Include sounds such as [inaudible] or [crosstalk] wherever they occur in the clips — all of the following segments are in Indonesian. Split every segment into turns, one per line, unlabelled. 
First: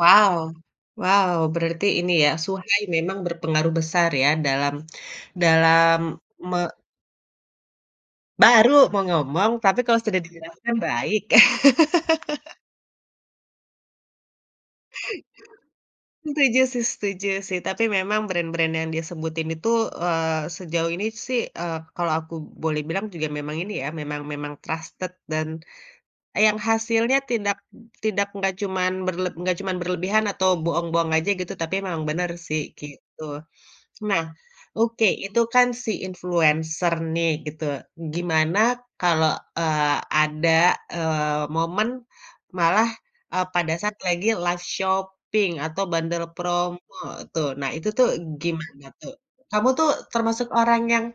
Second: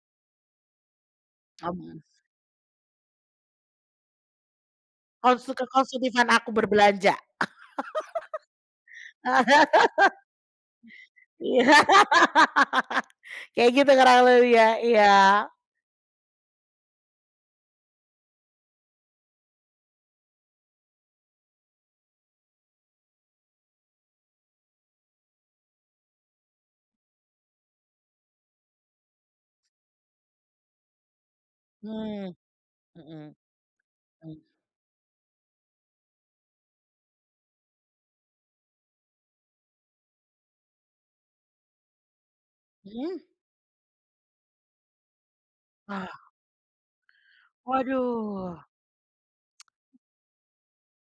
Wow, wow,
Mmm,
berarti
mhm.
ini ya, [unintelligible] memang berpengaruh besar ya, dalam
Kalau suka kalau
dalam,
[unintelligible] aku
me
berbelanja.
Baru mau ngomong, tapi kalau sudah dijelaskan,
[laughs]
baik.
Iya.
[laughs]
[laughs] Kayak gitu ngerangkulnya iya iya.
[chuckles] Setuju sih setuju sih, tapi memang brand-brand yang dia sebutin itu, eee, sejauh ini sih, eee, kalau aku boleh bilang juga memang ini ya, memang memang trusted, dan, yang hasilnya tidak tidak nggak cuman berleb nggak cuman berlebihan atau bohong-bohong aja, gitu, tapi memang benar
Mmm.
sih,
Mhm.
gitu. Nah,
Mmm.
oke, itu kan, si influencer nih, gitu, gimana kalau, eee, ada, eee, momen malah,
Mhm.
eee, pada saat lagi live shopping atau
Wah.
bundle promo tuh, nah, itu tuh,
Waduh.
gimana tuh? Kamu tuh, termasuk orang yang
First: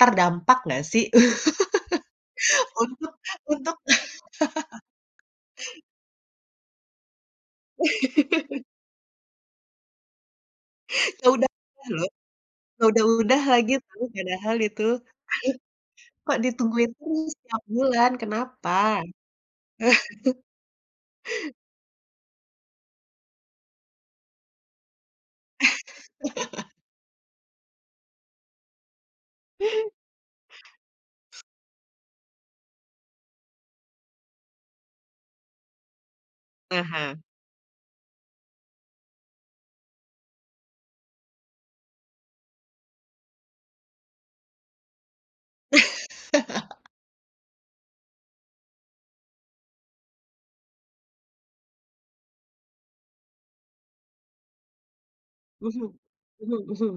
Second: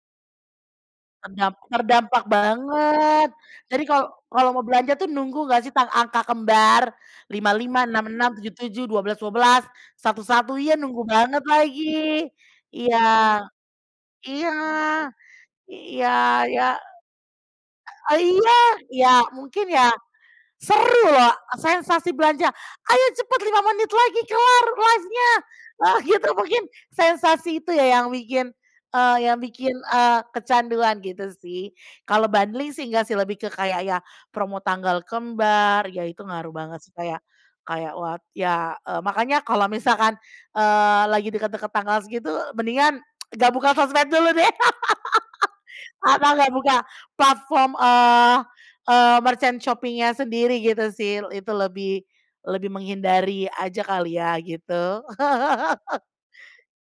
terdampak nggak sih?
Terdam terdampak
[laughs] Untuk
banget.
untuk
Jadi, kalau kalau mau belanja tuh,
[laughs]
nunggu ngga sih, ta angka kembar. lima lima, enam enam, tujuh
[laughs]
tujuh, dua belas dua belas, satu satu, iya, nunggu
[chuckles]
banget
Udah loh,
lagi. Iya,
udah udah lagi tuh,
iya,
padahal itu, [chuckles]
iya
kok
iya
ditungguin terus setiap bulan,
ah, iya
kenapa?
iya, mungkin ya, seru loh,
[laughs]
sensasi belanja, "Ayo cepat, 5 menit lagi kelar live-nya," nah gitu, mungkin,
[laughs]
sensasi itu ya, yang bikin, eee, yang bikin, eee, kecanduan, gitu sih. Kalau bundling sih, ngga sih, lebih ke kayak, ya, promo tanggal kembar, ya, itu ngaruh
Ah
banget sih, kayak
hah.
kayak wah ya, eee, makanya kalau misalkan, eee, lagi deket-deket tanggal segitu, mendingan [tsk] nggak buka sosmed dulu deh. [laughs] Atau, nggak buka
[laughs]
platform, eee eee, merchant shopping-nya sendiri, gitu sih, itu lebih lebih menghindari aja, kali ya, gitu.
Mhm,
[laughs]
mhm mhm.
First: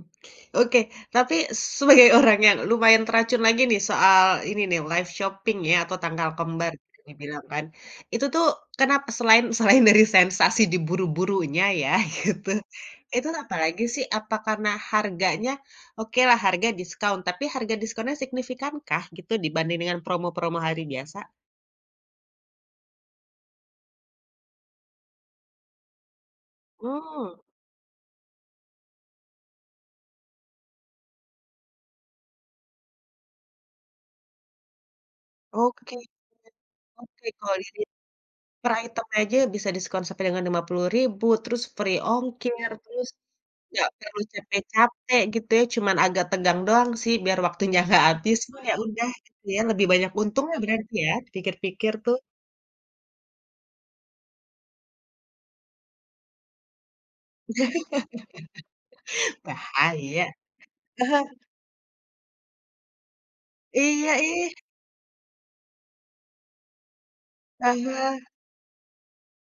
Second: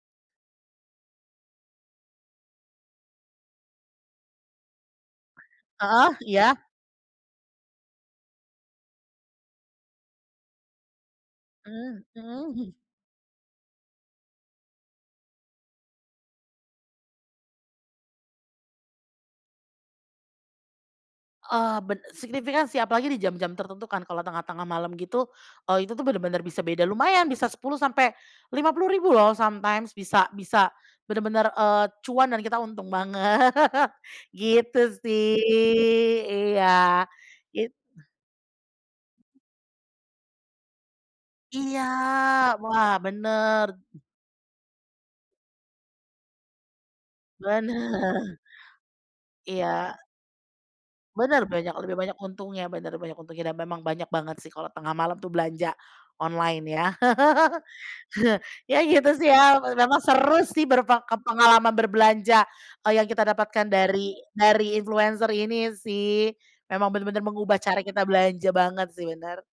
Oke, tapi sebagai orang yang lumayan teracun lagi nih, soal, ini nih, live shopping ya, atau
Heeh?
tanggal
Iya?
kembar, bisa dibilang kan. Itu tuh, kenapa selain selain dari sensasi diburu-burunya ya,
Mmm, mhm.
gitu,
[chuckles]
itu apalagi sih, apa karena harganya? Okelah harga diskon, tapi harga diskonnya signifikankah, gitu, dibanding promo-promo hari biasa?
Eee, ben signifikan sih, apalagi di jam-jam tertentu kan, kalau tengah-tengah malam, gitu, eee, itu tuh, benar-benar bisa beda, lumayan,
Mmm.
bisa Rp10.000 sampai Rp50.000 loh, sometimes, bisa bisa, benar-benar, eee, cuan dan kita untung banget. [laughs] Gitu sih
Oke oke,
iya,
oke, kalau di
gitu.
di per item aja bisa diskon sampai dengan Rp50.000, terus free
Iya!
ongkir,
Wah,
terus
benar.
nggak perlu capek-capek, gitu ya. Cuman agak tegang doang sih, biar waktunya nggak habis,
Benar.
cuman ya udah, gitu ya, lebih
Iya.
banyak untungnya, berarti ya,
Benar, banyak
dipikir-pikir
lebih
tuh.
banyak untungnya benar, banyak untungnya dan memang banyak banget sih, kalau tengah malam tuh belanja online ya. [laughs] Ya, gitu sih
[laughs]
ya, memang
Bahaya.
seru sih berpe
Ah hah.
pengalaman berbelanja, kalau yang kita dapatkan
Iya,
dari
ih.
dari influencer ini sih, memang benar-benar mengubah
Ah
cara kita
hah.
belanja banget sih, benar.